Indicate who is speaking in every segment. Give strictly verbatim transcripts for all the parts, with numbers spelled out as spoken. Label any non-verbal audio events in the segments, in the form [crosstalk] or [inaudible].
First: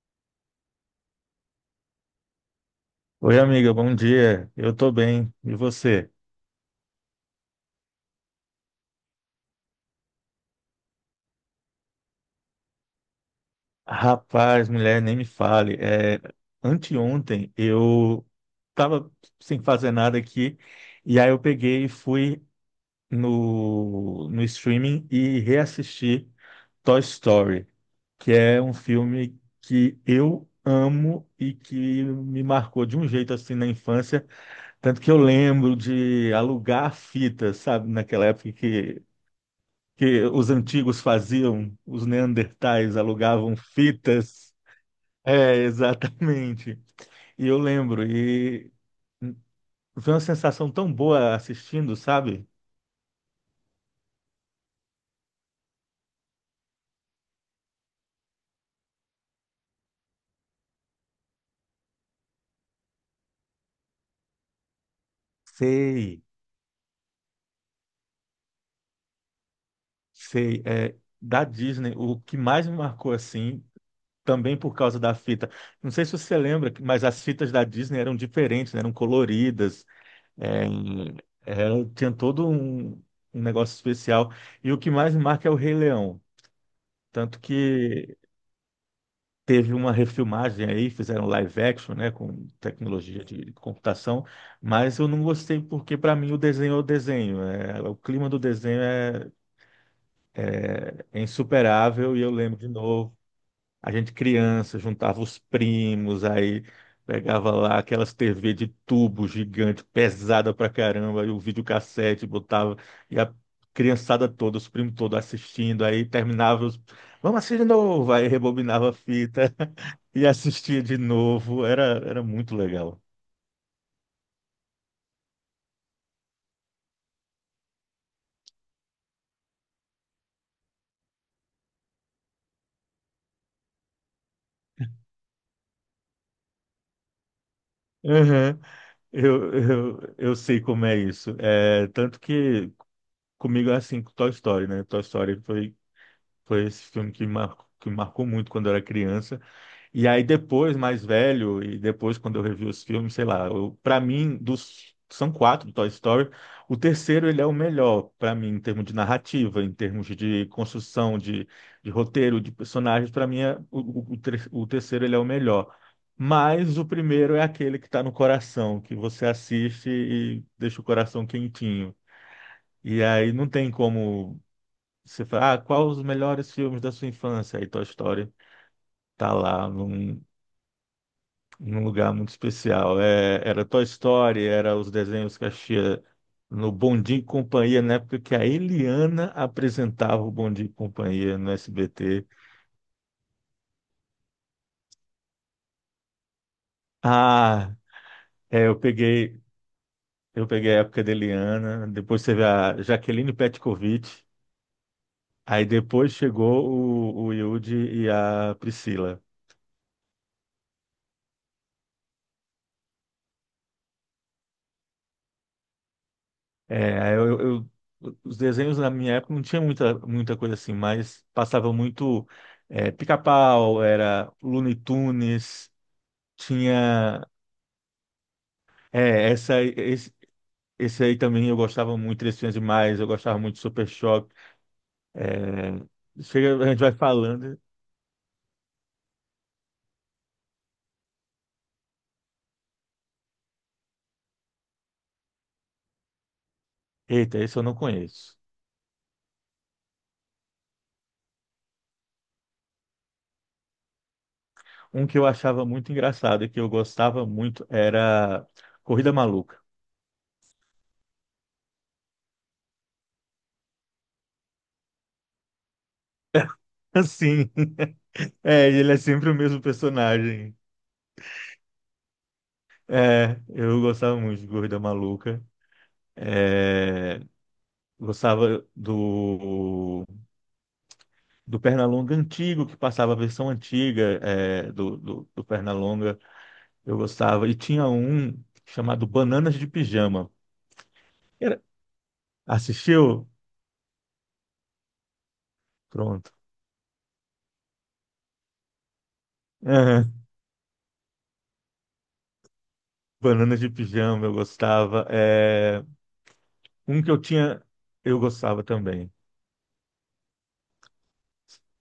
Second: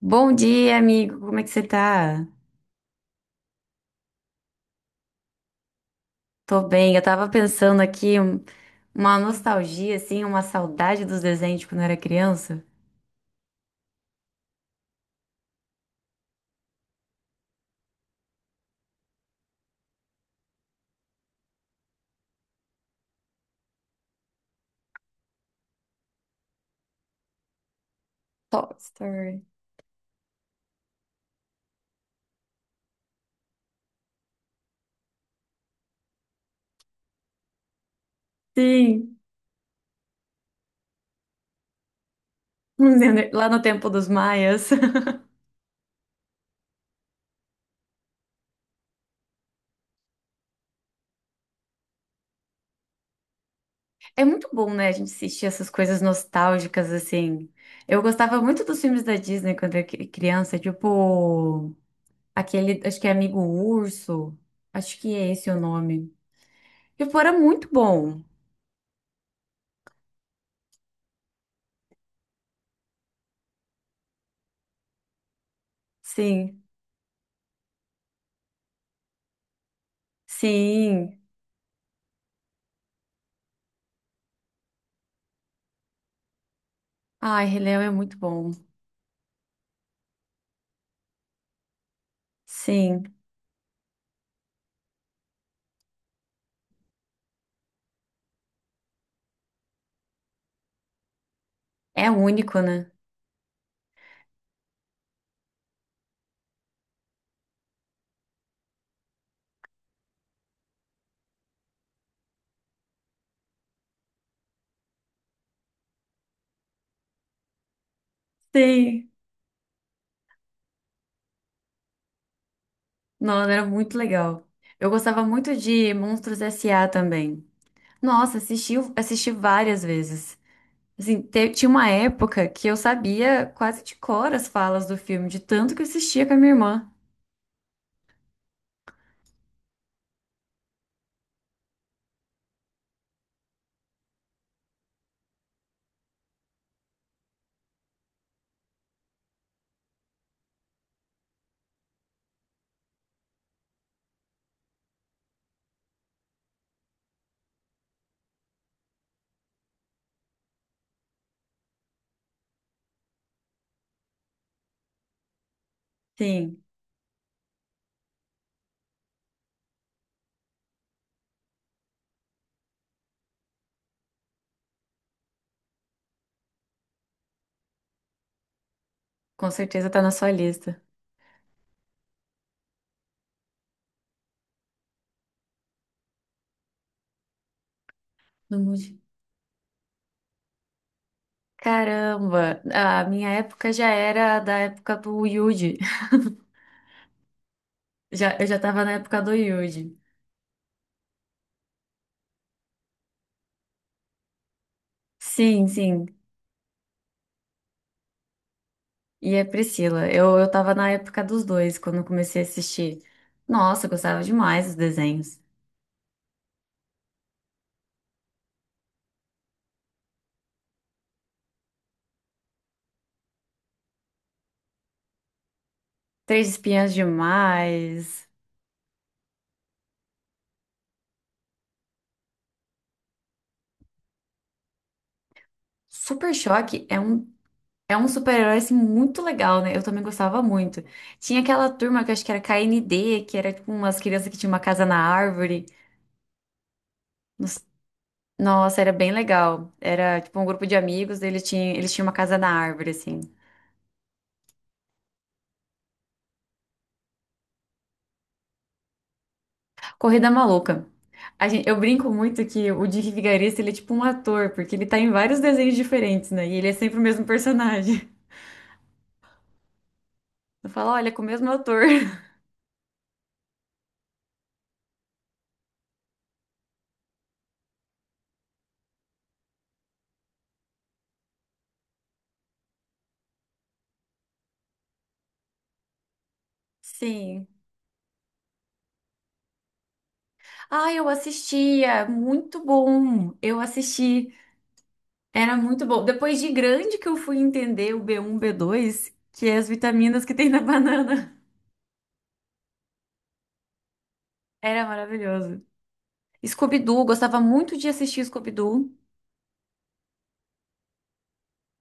Speaker 1: Bom dia, amigo. Como é que você tá?
Speaker 2: Oi, amiga, bom dia. Eu tô bem. E você?
Speaker 1: Tô bem. Eu tava pensando aqui um- uma nostalgia, assim, uma saudade dos desenhos de quando eu era criança.
Speaker 2: Rapaz, mulher, nem me fale. É, anteontem eu tava sem fazer nada aqui e aí eu peguei e fui no, no streaming e reassisti Toy Story, que é um
Speaker 1: Toy
Speaker 2: filme
Speaker 1: Story.
Speaker 2: que eu amo e que me marcou de um jeito assim na infância, tanto que eu lembro de alugar fitas, sabe, naquela época que
Speaker 1: Sim.
Speaker 2: que os antigos faziam, os neandertais
Speaker 1: [laughs] Lá
Speaker 2: alugavam
Speaker 1: no tempo dos
Speaker 2: fitas.
Speaker 1: maias. [laughs]
Speaker 2: É, [laughs] exatamente. E eu lembro, e foi uma sensação tão boa assistindo, sabe?
Speaker 1: É muito bom, né? A gente assistir essas coisas nostálgicas, assim. Eu gostava muito dos filmes da Disney quando eu era cri- criança, tipo aquele, acho que é Amigo Urso. Acho que é esse o nome.
Speaker 2: Sei,
Speaker 1: Tipo, era muito bom.
Speaker 2: sei. É, da Disney, o que mais me marcou assim, também por causa da fita. Não sei se você
Speaker 1: Sim,
Speaker 2: lembra, mas as fitas da Disney eram diferentes, né? Eram coloridas, é,
Speaker 1: sim.
Speaker 2: é, tinha todo um, um negócio especial. E o que mais me marca é o Rei Leão. Tanto
Speaker 1: Ai, Rei Leão é muito
Speaker 2: que
Speaker 1: bom.
Speaker 2: teve uma refilmagem aí, fizeram live action, né, com
Speaker 1: Sim,
Speaker 2: tecnologia de computação, mas eu não gostei porque, para mim, o desenho é o desenho. É- o clima do desenho é, é
Speaker 1: é
Speaker 2: insuperável e eu lembro
Speaker 1: único,
Speaker 2: de
Speaker 1: né?
Speaker 2: novo a gente criança juntava os primos, aí pegava lá aquelas tê vê de tubo gigante, pesada pra caramba, e o videocassete botava, e a criançada toda, os primos todos assistindo, aí terminava os... Vamos assistir de novo! Aí rebobinava a
Speaker 1: Sim.
Speaker 2: fita [laughs] e assistia de novo. Era, era muito legal.
Speaker 1: Nossa, era muito legal. Eu gostava muito de Monstros S A também. Nossa, assisti, assisti várias vezes. Assim, te- tinha uma época que eu sabia quase de cor as falas do filme, de tanto que eu assistia com a minha irmã.
Speaker 2: Uhum. Eu, eu, eu sei como é isso. É, tanto que comigo é assim com Toy Story, né? Toy Story foi, foi esse filme que, mar, que marcou muito quando eu era criança. E aí depois, mais velho, e depois quando eu revi os filmes, sei lá, eu, para mim, dos são quatro do Toy Story, o terceiro ele é o melhor para mim em termos de narrativa, em termos de construção, de, de roteiro, de personagens, para mim é, o, o, o ter- o terceiro ele é o melhor.
Speaker 1: Sim,
Speaker 2: Mas o primeiro é aquele que está no coração, que você assiste e deixa o coração quentinho. E aí não tem como você falar, ah, qual os melhores filmes da sua infância? Aí Toy Story tá
Speaker 1: com
Speaker 2: lá,
Speaker 1: certeza
Speaker 2: não,
Speaker 1: tá na sua lista.
Speaker 2: num lugar muito especial. É, era Toy Story, era os desenhos que assistia no Bom Dia e Companhia, na época que a
Speaker 1: No Mude.
Speaker 2: Eliana apresentava o Bom Dia e Companhia no S B T.
Speaker 1: Caramba, a minha época já era da época do Yuji. [laughs]
Speaker 2: Ah,
Speaker 1: Já, eu já
Speaker 2: é, eu
Speaker 1: tava na época do
Speaker 2: peguei,
Speaker 1: Yuji.
Speaker 2: eu peguei a época da Eliana, depois teve a Jaqueline Petkovic, aí
Speaker 1: Sim, sim.
Speaker 2: depois chegou o, o Yudi e a Priscila.
Speaker 1: E a Priscila. Eu, eu tava na época dos dois, quando eu comecei a assistir. Nossa, eu gostava demais dos desenhos.
Speaker 2: É, eu, eu- os desenhos na minha época não tinha muita, muita coisa assim, mas passava muito é, Pica-Pau, era Looney Tunes,
Speaker 1: Três Espiãs
Speaker 2: tinha
Speaker 1: Demais.
Speaker 2: é, essa, aí- esse, esse aí também eu gostava muito, Três Espiãs Demais, eu gostava muito de Super Choque. É,
Speaker 1: Super
Speaker 2: chega, a gente
Speaker 1: Choque
Speaker 2: vai
Speaker 1: é um,
Speaker 2: falando,
Speaker 1: é um super-herói assim, muito legal, né? Eu também gostava muito. Tinha aquela turma que eu acho que era K N D que era tipo umas crianças que tinham uma casa na árvore.
Speaker 2: eita, esse eu
Speaker 1: Nos-
Speaker 2: não conheço.
Speaker 1: Nossa, era bem legal. Era tipo um grupo de amigos, eles tinham, eles tinham uma casa na árvore, assim.
Speaker 2: Um que eu achava muito engraçado e que eu gostava muito era Corrida Maluca.
Speaker 1: Corrida Maluca. A gente, eu brinco muito que o Dick Vigarista, ele é tipo um ator, porque ele tá em vários desenhos diferentes, né? E ele é
Speaker 2: [laughs]
Speaker 1: sempre o mesmo
Speaker 2: Assim,
Speaker 1: personagem. [laughs]
Speaker 2: é, ele é sempre o mesmo personagem.
Speaker 1: Eu falo, olha, é com o mesmo ator. [laughs]
Speaker 2: É, eu gostava muito de Corrida Maluca. É, gostava do, do Pernalonga antigo, que passava a versão antiga é, do, do, do Pernalonga. Eu
Speaker 1: Sim.
Speaker 2: gostava. E tinha um chamado Bananas de Pijama.
Speaker 1: Ah, eu
Speaker 2: Era-
Speaker 1: assistia. Muito
Speaker 2: Assistiu?
Speaker 1: bom. Eu assisti. Era muito bom.
Speaker 2: Pronto.
Speaker 1: Depois de grande que eu fui entender o b um, b dois, que é as
Speaker 2: Aham.
Speaker 1: vitaminas que tem na [laughs] banana.
Speaker 2: Bananas de Pijama, eu
Speaker 1: Era
Speaker 2: gostava.
Speaker 1: maravilhoso.
Speaker 2: É, um
Speaker 1: Scooby-Doo,
Speaker 2: que eu
Speaker 1: gostava
Speaker 2: tinha,
Speaker 1: muito de
Speaker 2: eu
Speaker 1: assistir
Speaker 2: gostava
Speaker 1: Scooby-Doo.
Speaker 2: também.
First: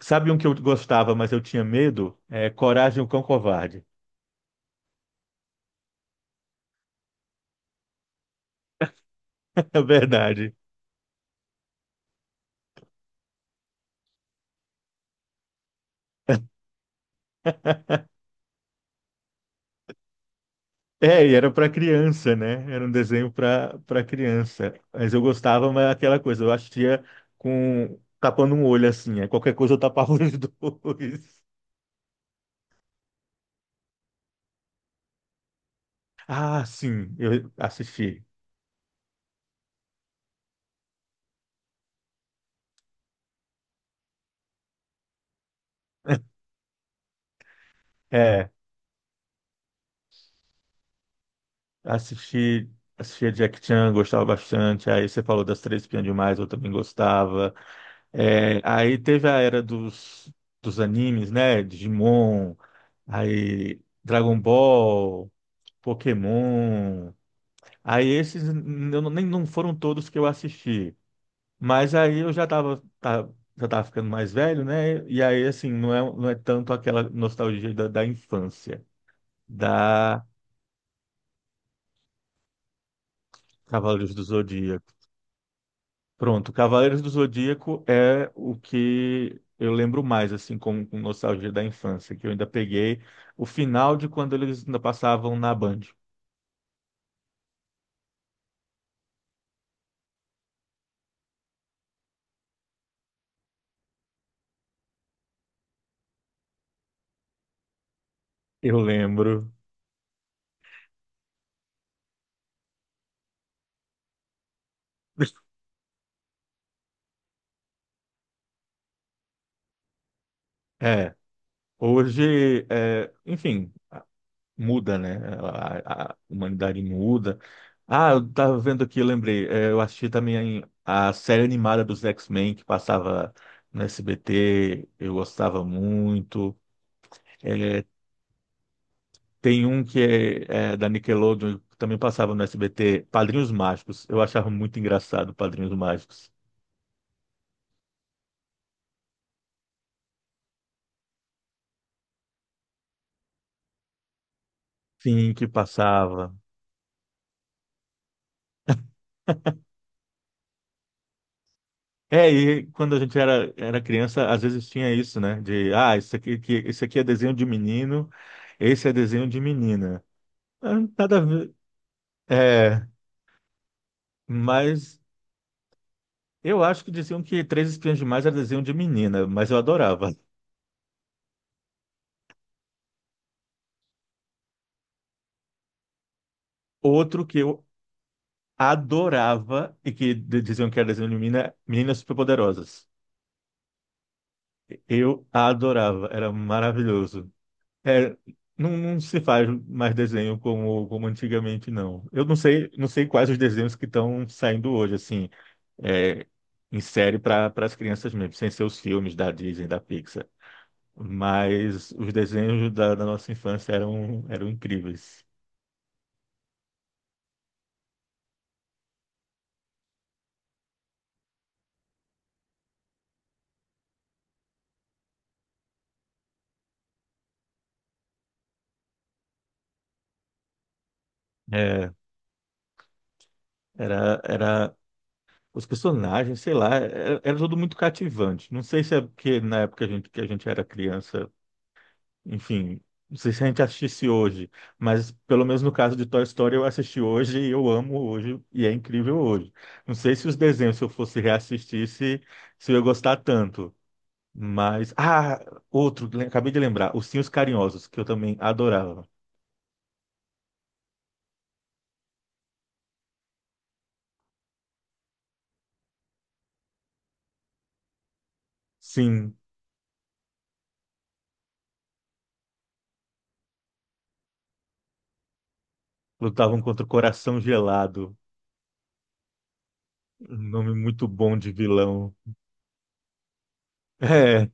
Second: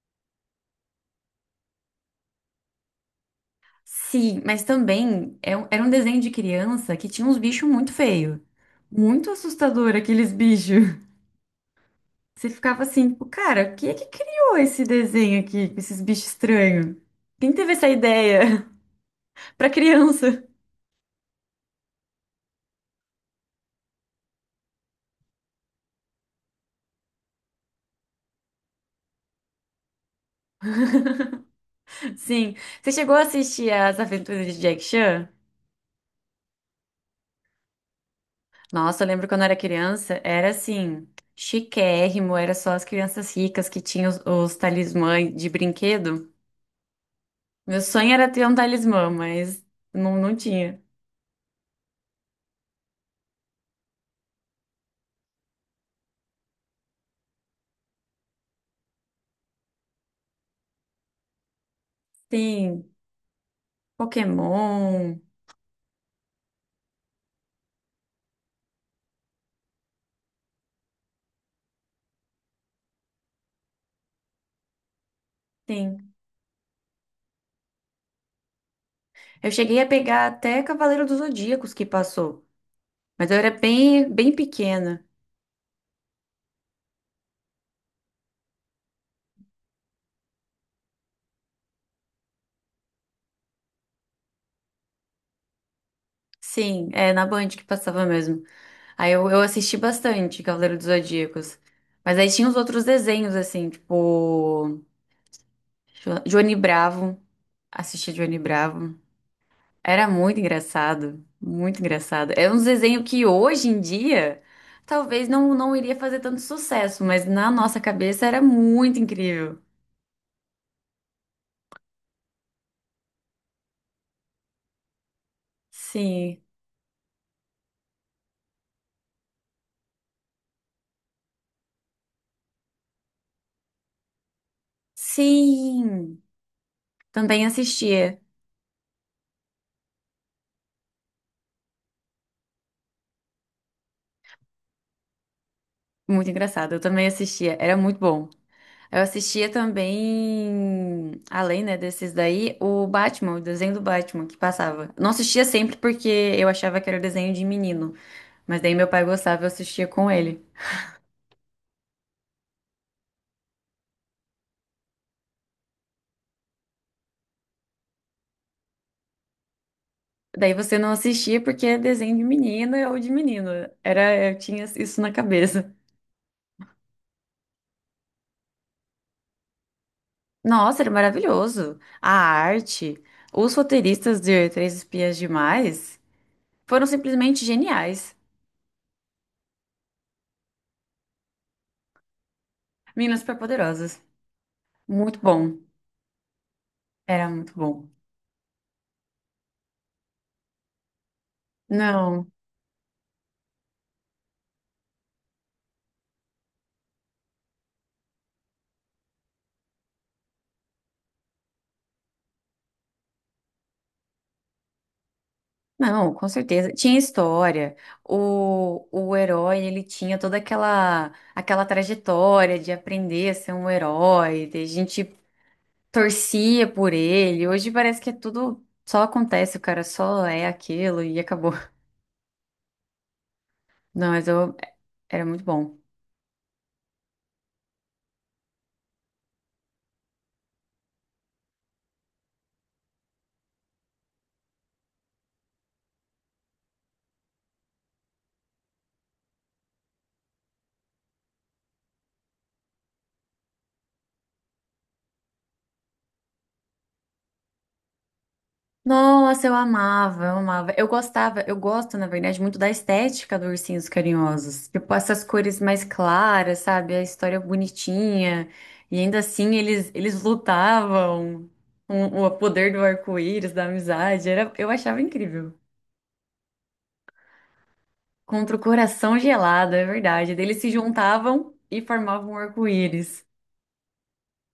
Speaker 2: Sabe um que eu gostava, mas eu tinha medo? É Coragem, o Cão Covarde.
Speaker 1: Sim, mas também é um- era um desenho de criança que tinha uns bichos muito feios. Muito
Speaker 2: [laughs] É
Speaker 1: assustador aqueles
Speaker 2: verdade.
Speaker 1: bichos. [laughs] Você ficava assim, tipo, cara, quem é que criou esse desenho aqui, com esses bichos estranhos? Quem teve essa ideia? [laughs] Pra criança.
Speaker 2: É, e era para criança, né? Era um desenho para para criança. Mas eu gostava, mas aquela coisa, eu assistia com tapando um olho assim, aí qualquer coisa eu tapava os [laughs] dois.
Speaker 1: Sim. Você chegou a assistir As Aventuras de Jack Chan?
Speaker 2: Ah, sim, eu assisti.
Speaker 1: Nossa, eu lembro quando eu era criança, era assim, chiquérrimo, era só as crianças ricas que tinham os, os talismãs de brinquedo. Meu sonho era ter
Speaker 2: É,
Speaker 1: um talismã, mas não, não tinha.
Speaker 2: assisti, assistia Jack Chan, gostava bastante. Aí você falou das Três Espiãs Demais, eu também gostava. É, aí teve a era dos dos animes, né? Digimon,
Speaker 1: Sim.
Speaker 2: aí Dragon
Speaker 1: Pokémon,
Speaker 2: Ball, Pokémon. Aí esses n- eu não- Nem não foram todos que eu assisti, mas aí eu já estava já tava ficando mais velho, né? E aí assim, não é
Speaker 1: sim.
Speaker 2: não é tanto aquela nostalgia da, da infância,
Speaker 1: Eu cheguei a
Speaker 2: da
Speaker 1: pegar até Cavaleiro dos Zodíacos que passou, mas eu era bem,
Speaker 2: Cavaleiros do
Speaker 1: bem
Speaker 2: Zodíaco.
Speaker 1: pequena.
Speaker 2: Pronto, Cavaleiros do Zodíaco é o que eu lembro mais assim com, com nostalgia da infância, que eu ainda peguei o final de quando eles ainda passavam na Band.
Speaker 1: Sim, é na Band que passava mesmo. Aí eu, eu assisti bastante Cavaleiro dos Zodíacos. Mas aí tinha os outros desenhos, assim, tipo. Jo- Johnny Bravo. Assisti Johnny
Speaker 2: Eu
Speaker 1: Bravo.
Speaker 2: lembro.
Speaker 1: Era muito engraçado. Muito engraçado. É um desenho que hoje em dia talvez não,
Speaker 2: [laughs]
Speaker 1: não iria fazer tanto sucesso, mas na nossa cabeça era muito incrível.
Speaker 2: É, hoje, é, enfim, muda, né? A, a
Speaker 1: Sim.
Speaker 2: humanidade muda. Ah, eu tava vendo aqui, eu lembrei. É, eu assisti também a série animada dos X-Men que passava no S B T. Eu gostava
Speaker 1: Sim,
Speaker 2: muito.
Speaker 1: também
Speaker 2: É,
Speaker 1: assistia.
Speaker 2: tem um que é, é da Nickelodeon, que também passava no S B T, Padrinhos Mágicos. Eu achava muito engraçado Padrinhos
Speaker 1: Muito
Speaker 2: Mágicos.
Speaker 1: engraçado, eu também assistia, era muito bom. Eu assistia também, além, né, desses daí, o Batman, o desenho do Batman que passava. Não
Speaker 2: Sim,
Speaker 1: assistia
Speaker 2: que
Speaker 1: sempre porque
Speaker 2: passava.
Speaker 1: eu achava que era desenho de menino, mas daí meu pai gostava, eu assistia com ele.
Speaker 2: É, e quando a gente era, era criança, às vezes tinha isso, né? De, ah, isso aqui, que, isso aqui é desenho de menino, esse é desenho de menina.
Speaker 1: Daí
Speaker 2: Ah,
Speaker 1: você não
Speaker 2: nada a
Speaker 1: assistia
Speaker 2: ver.
Speaker 1: porque é desenho de
Speaker 2: É,
Speaker 1: menina ou de menino. Era, eu tinha isso
Speaker 2: mas
Speaker 1: na cabeça.
Speaker 2: eu acho que diziam que Três Espiãs Demais era desenho de menina, mas eu adorava.
Speaker 1: Nossa, era maravilhoso. A arte, os roteiristas de Três Espias Demais foram
Speaker 2: Outro que
Speaker 1: simplesmente
Speaker 2: eu
Speaker 1: geniais.
Speaker 2: adorava e que d- diziam que era desenho de menina, Meninas Superpoderosas.
Speaker 1: Meninas Superpoderosas. Muito
Speaker 2: Eu
Speaker 1: bom.
Speaker 2: adorava, era
Speaker 1: Era
Speaker 2: maravilhoso.
Speaker 1: muito bom.
Speaker 2: É, não, não se faz mais desenho como, como antigamente, não. Eu
Speaker 1: Não,
Speaker 2: não sei, não sei quais os desenhos que estão saindo hoje, assim, é, em série para as crianças mesmo, sem ser os filmes da Disney, da Pixar. Mas os desenhos da, da nossa infância eram, eram incríveis.
Speaker 1: não, com certeza. Tinha história. O, o herói, ele tinha toda aquela aquela trajetória de aprender a ser um herói. de- A gente torcia por ele. Hoje parece que é tudo só acontece, o cara só é aquilo e acabou.
Speaker 2: É,
Speaker 1: Não,
Speaker 2: era,
Speaker 1: mas eu,
Speaker 2: era
Speaker 1: era muito
Speaker 2: os
Speaker 1: bom.
Speaker 2: personagens, sei lá, era, era tudo muito cativante. Não sei se é porque na época a gente, que a gente era criança, enfim, não sei se a gente assistisse hoje, mas pelo menos no caso de Toy Story eu assisti hoje e eu amo hoje e é incrível hoje. Não sei se os desenhos, se eu fosse reassistir, se, se eu ia gostar tanto. Mas, ah, outro, le- acabei de lembrar, Ursinhos Carinhosos, que eu também adorava.
Speaker 1: Nossa, eu amava, eu amava. Eu gostava, eu gosto, na verdade, muito da estética do Ursinhos Carinhosos. Tipo, essas cores mais claras, sabe? A história bonitinha. E ainda
Speaker 2: Sim,
Speaker 1: assim, eles, eles lutavam com o poder do arco-íris, da amizade. Era, eu achava incrível.
Speaker 2: lutavam contra o Coração Gelado.
Speaker 1: Contra o coração gelado, é verdade.
Speaker 2: Um
Speaker 1: Daí eles se
Speaker 2: nome muito bom de
Speaker 1: juntavam e
Speaker 2: vilão.
Speaker 1: formavam um arco-íris.
Speaker 2: É,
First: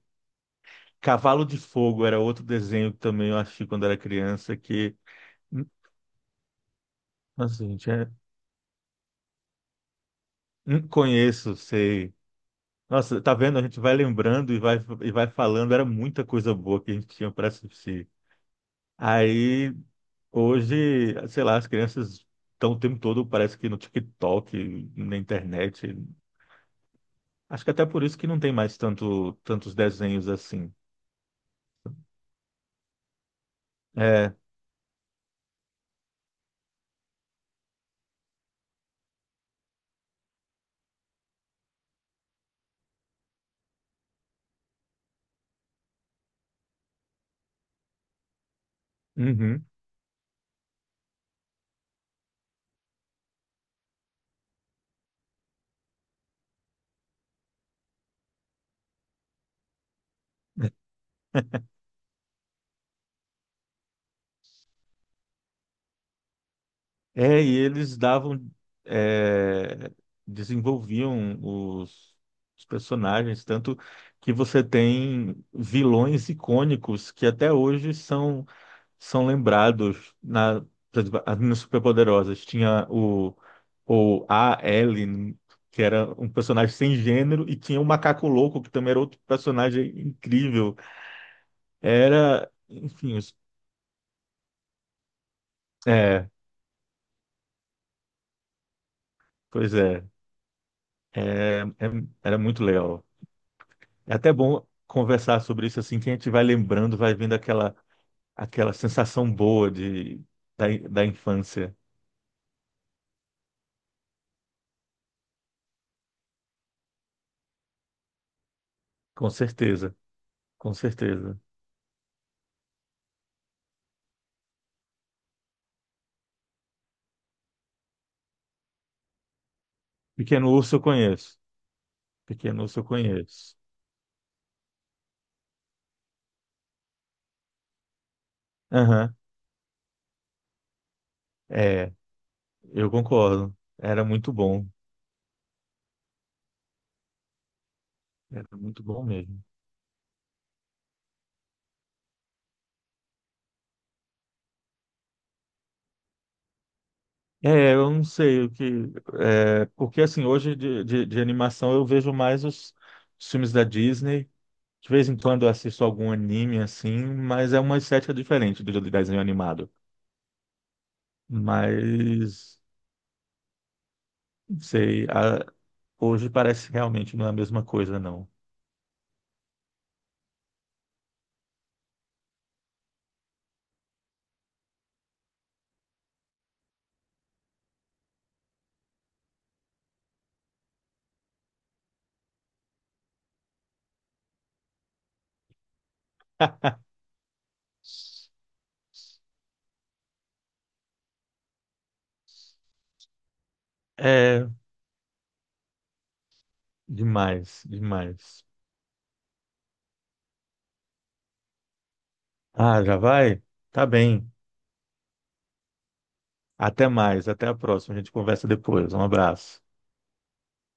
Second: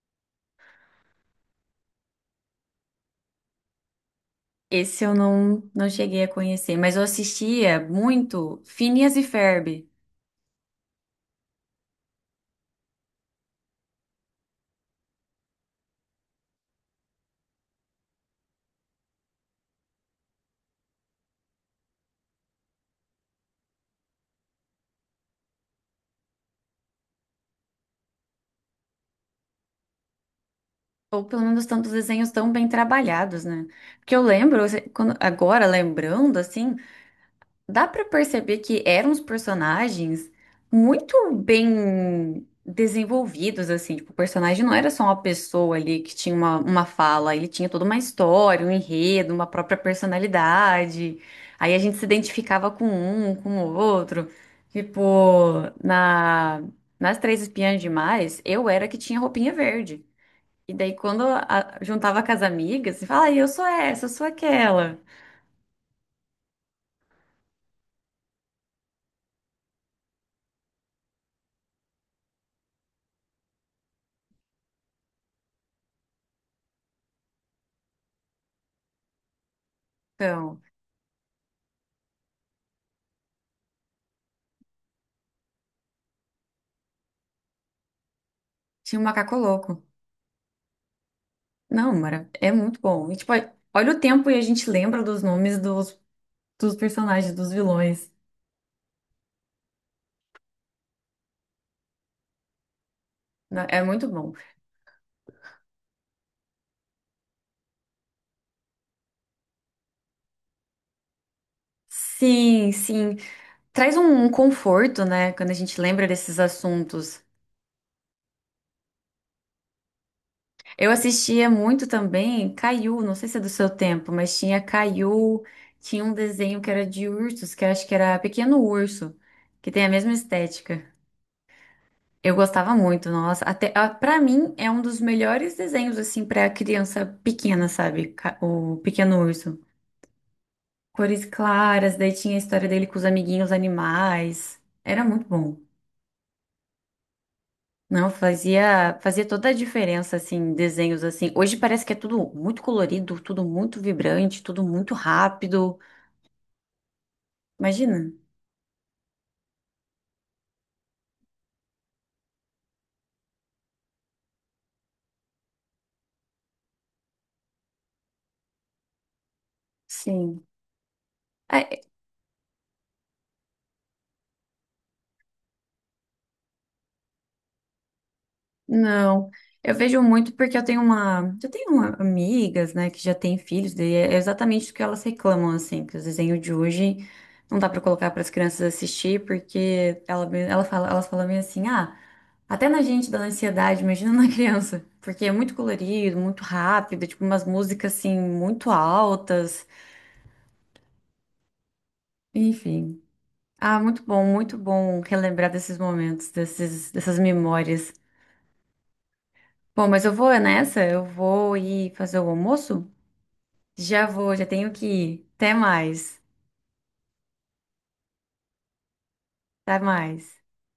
Speaker 2: Cavalo de Fogo era outro desenho que também eu achei quando era criança que.
Speaker 1: Esse eu não,
Speaker 2: Hum,
Speaker 1: não cheguei a conhecer, mas eu
Speaker 2: nossa,
Speaker 1: assistia
Speaker 2: gente, é...
Speaker 1: muito Phineas e Ferb.
Speaker 2: Hum, conheço, sei. Nossa, tá vendo? A gente vai lembrando e vai, e vai falando. Era muita coisa boa que a gente tinha para assistir. Aí, hoje, sei lá, as crianças estão o tempo todo, parece que no TikTok, na internet. Acho que até por isso que não tem mais tanto, tantos desenhos assim.
Speaker 1: Ou pelo menos tantos desenhos tão bem trabalhados, né? Porque eu
Speaker 2: É.
Speaker 1: lembro, assim, quando- agora lembrando, assim, dá pra perceber que eram os personagens muito bem desenvolvidos, assim. Tipo, o personagem não era só uma pessoa ali que tinha uma, uma fala, ele tinha toda uma história, um enredo, uma
Speaker 2: Uhum.
Speaker 1: própria personalidade. Aí a gente se identificava com um, com o outro. Tipo, na, nas Três Espiãs Demais, eu era que tinha roupinha verde. E daí, quando a- juntava com as amigas, você fala, ah, eu sou essa, eu sou aquela.
Speaker 2: É, e eles davam, é, desenvolviam os, os personagens, tanto que você tem vilões icônicos que até hoje são, são lembrados
Speaker 1: Então,
Speaker 2: na, por exemplo, as meninas superpoderosas. Tinha o, o A. Ellen, que era um personagem sem gênero, e tinha o Macaco Louco, que também
Speaker 1: tinha
Speaker 2: era
Speaker 1: um
Speaker 2: outro
Speaker 1: macaco louco.
Speaker 2: personagem incrível.
Speaker 1: Não, era, é
Speaker 2: Era,
Speaker 1: muito bom.
Speaker 2: enfim,
Speaker 1: E, tipo,
Speaker 2: os-
Speaker 1: olha o tempo e a gente lembra dos nomes dos,
Speaker 2: é,
Speaker 1: dos personagens, dos vilões.
Speaker 2: pois é, é, é- Era muito legal.
Speaker 1: Não, é muito
Speaker 2: É
Speaker 1: bom.
Speaker 2: até bom conversar sobre isso assim, que a gente vai lembrando, vai vendo aquela, aquela sensação boa de, da, da infância.
Speaker 1: Sim, sim. Traz um, um conforto, né, quando a gente lembra desses assuntos.
Speaker 2: Com certeza, com
Speaker 1: Eu
Speaker 2: certeza.
Speaker 1: assistia muito também Caiu, não sei se é do seu tempo, mas tinha Caiu, tinha um desenho que era de ursos, que eu acho que era Pequeno Urso, que tem a mesma
Speaker 2: Pequeno Urso eu
Speaker 1: estética.
Speaker 2: conheço.
Speaker 1: Eu
Speaker 2: Pequeno
Speaker 1: gostava
Speaker 2: Urso eu
Speaker 1: muito, nossa.
Speaker 2: conheço.
Speaker 1: Até ah, para mim é um dos melhores desenhos assim para criança pequena, sabe? Ca- O
Speaker 2: Aham,
Speaker 1: Pequeno Urso. Cores
Speaker 2: é,
Speaker 1: claras, daí tinha a história dele
Speaker 2: eu
Speaker 1: com os amiguinhos
Speaker 2: concordo. Era muito
Speaker 1: animais.
Speaker 2: bom.
Speaker 1: Era muito bom. Não,
Speaker 2: Era muito
Speaker 1: fazia
Speaker 2: bom
Speaker 1: fazia
Speaker 2: mesmo.
Speaker 1: toda a diferença assim, desenhos assim. Hoje parece que é tudo muito colorido, tudo muito vibrante, tudo muito rápido.
Speaker 2: É, eu não
Speaker 1: Imagina?
Speaker 2: sei o que. É, porque assim, hoje de, de, de animação eu vejo mais os, os filmes da Disney. De vez em quando eu assisto algum anime assim, mas é uma estética diferente do do desenho animado.
Speaker 1: Sim.
Speaker 2: Mas, não sei, a- hoje parece que realmente não é a mesma coisa, não.
Speaker 1: Não, eu vejo muito porque eu tenho uma, eu tenho uma- amigas, né, que já têm filhos, daí é exatamente o que elas reclamam, assim, que os desenhos de hoje não dá pra colocar pras crianças assistir, porque ela, me- ela fala, elas falam meio assim, ah, até na gente dá ansiedade, imagina na [laughs] criança, porque é muito colorido, muito
Speaker 2: [laughs]
Speaker 1: rápido, tipo umas músicas assim muito altas, enfim. Ah, muito bom,
Speaker 2: É
Speaker 1: muito bom relembrar desses momentos, desses, dessas
Speaker 2: demais,
Speaker 1: memórias.
Speaker 2: demais.
Speaker 1: Bom, mas eu vou nessa, eu vou ir fazer o
Speaker 2: Ah,
Speaker 1: almoço.
Speaker 2: já vai? Tá
Speaker 1: Já
Speaker 2: bem.
Speaker 1: vou, já tenho que ir. Até mais.
Speaker 2: Até mais, até a próxima. A gente conversa depois. Um abraço.
Speaker 1: Até mais.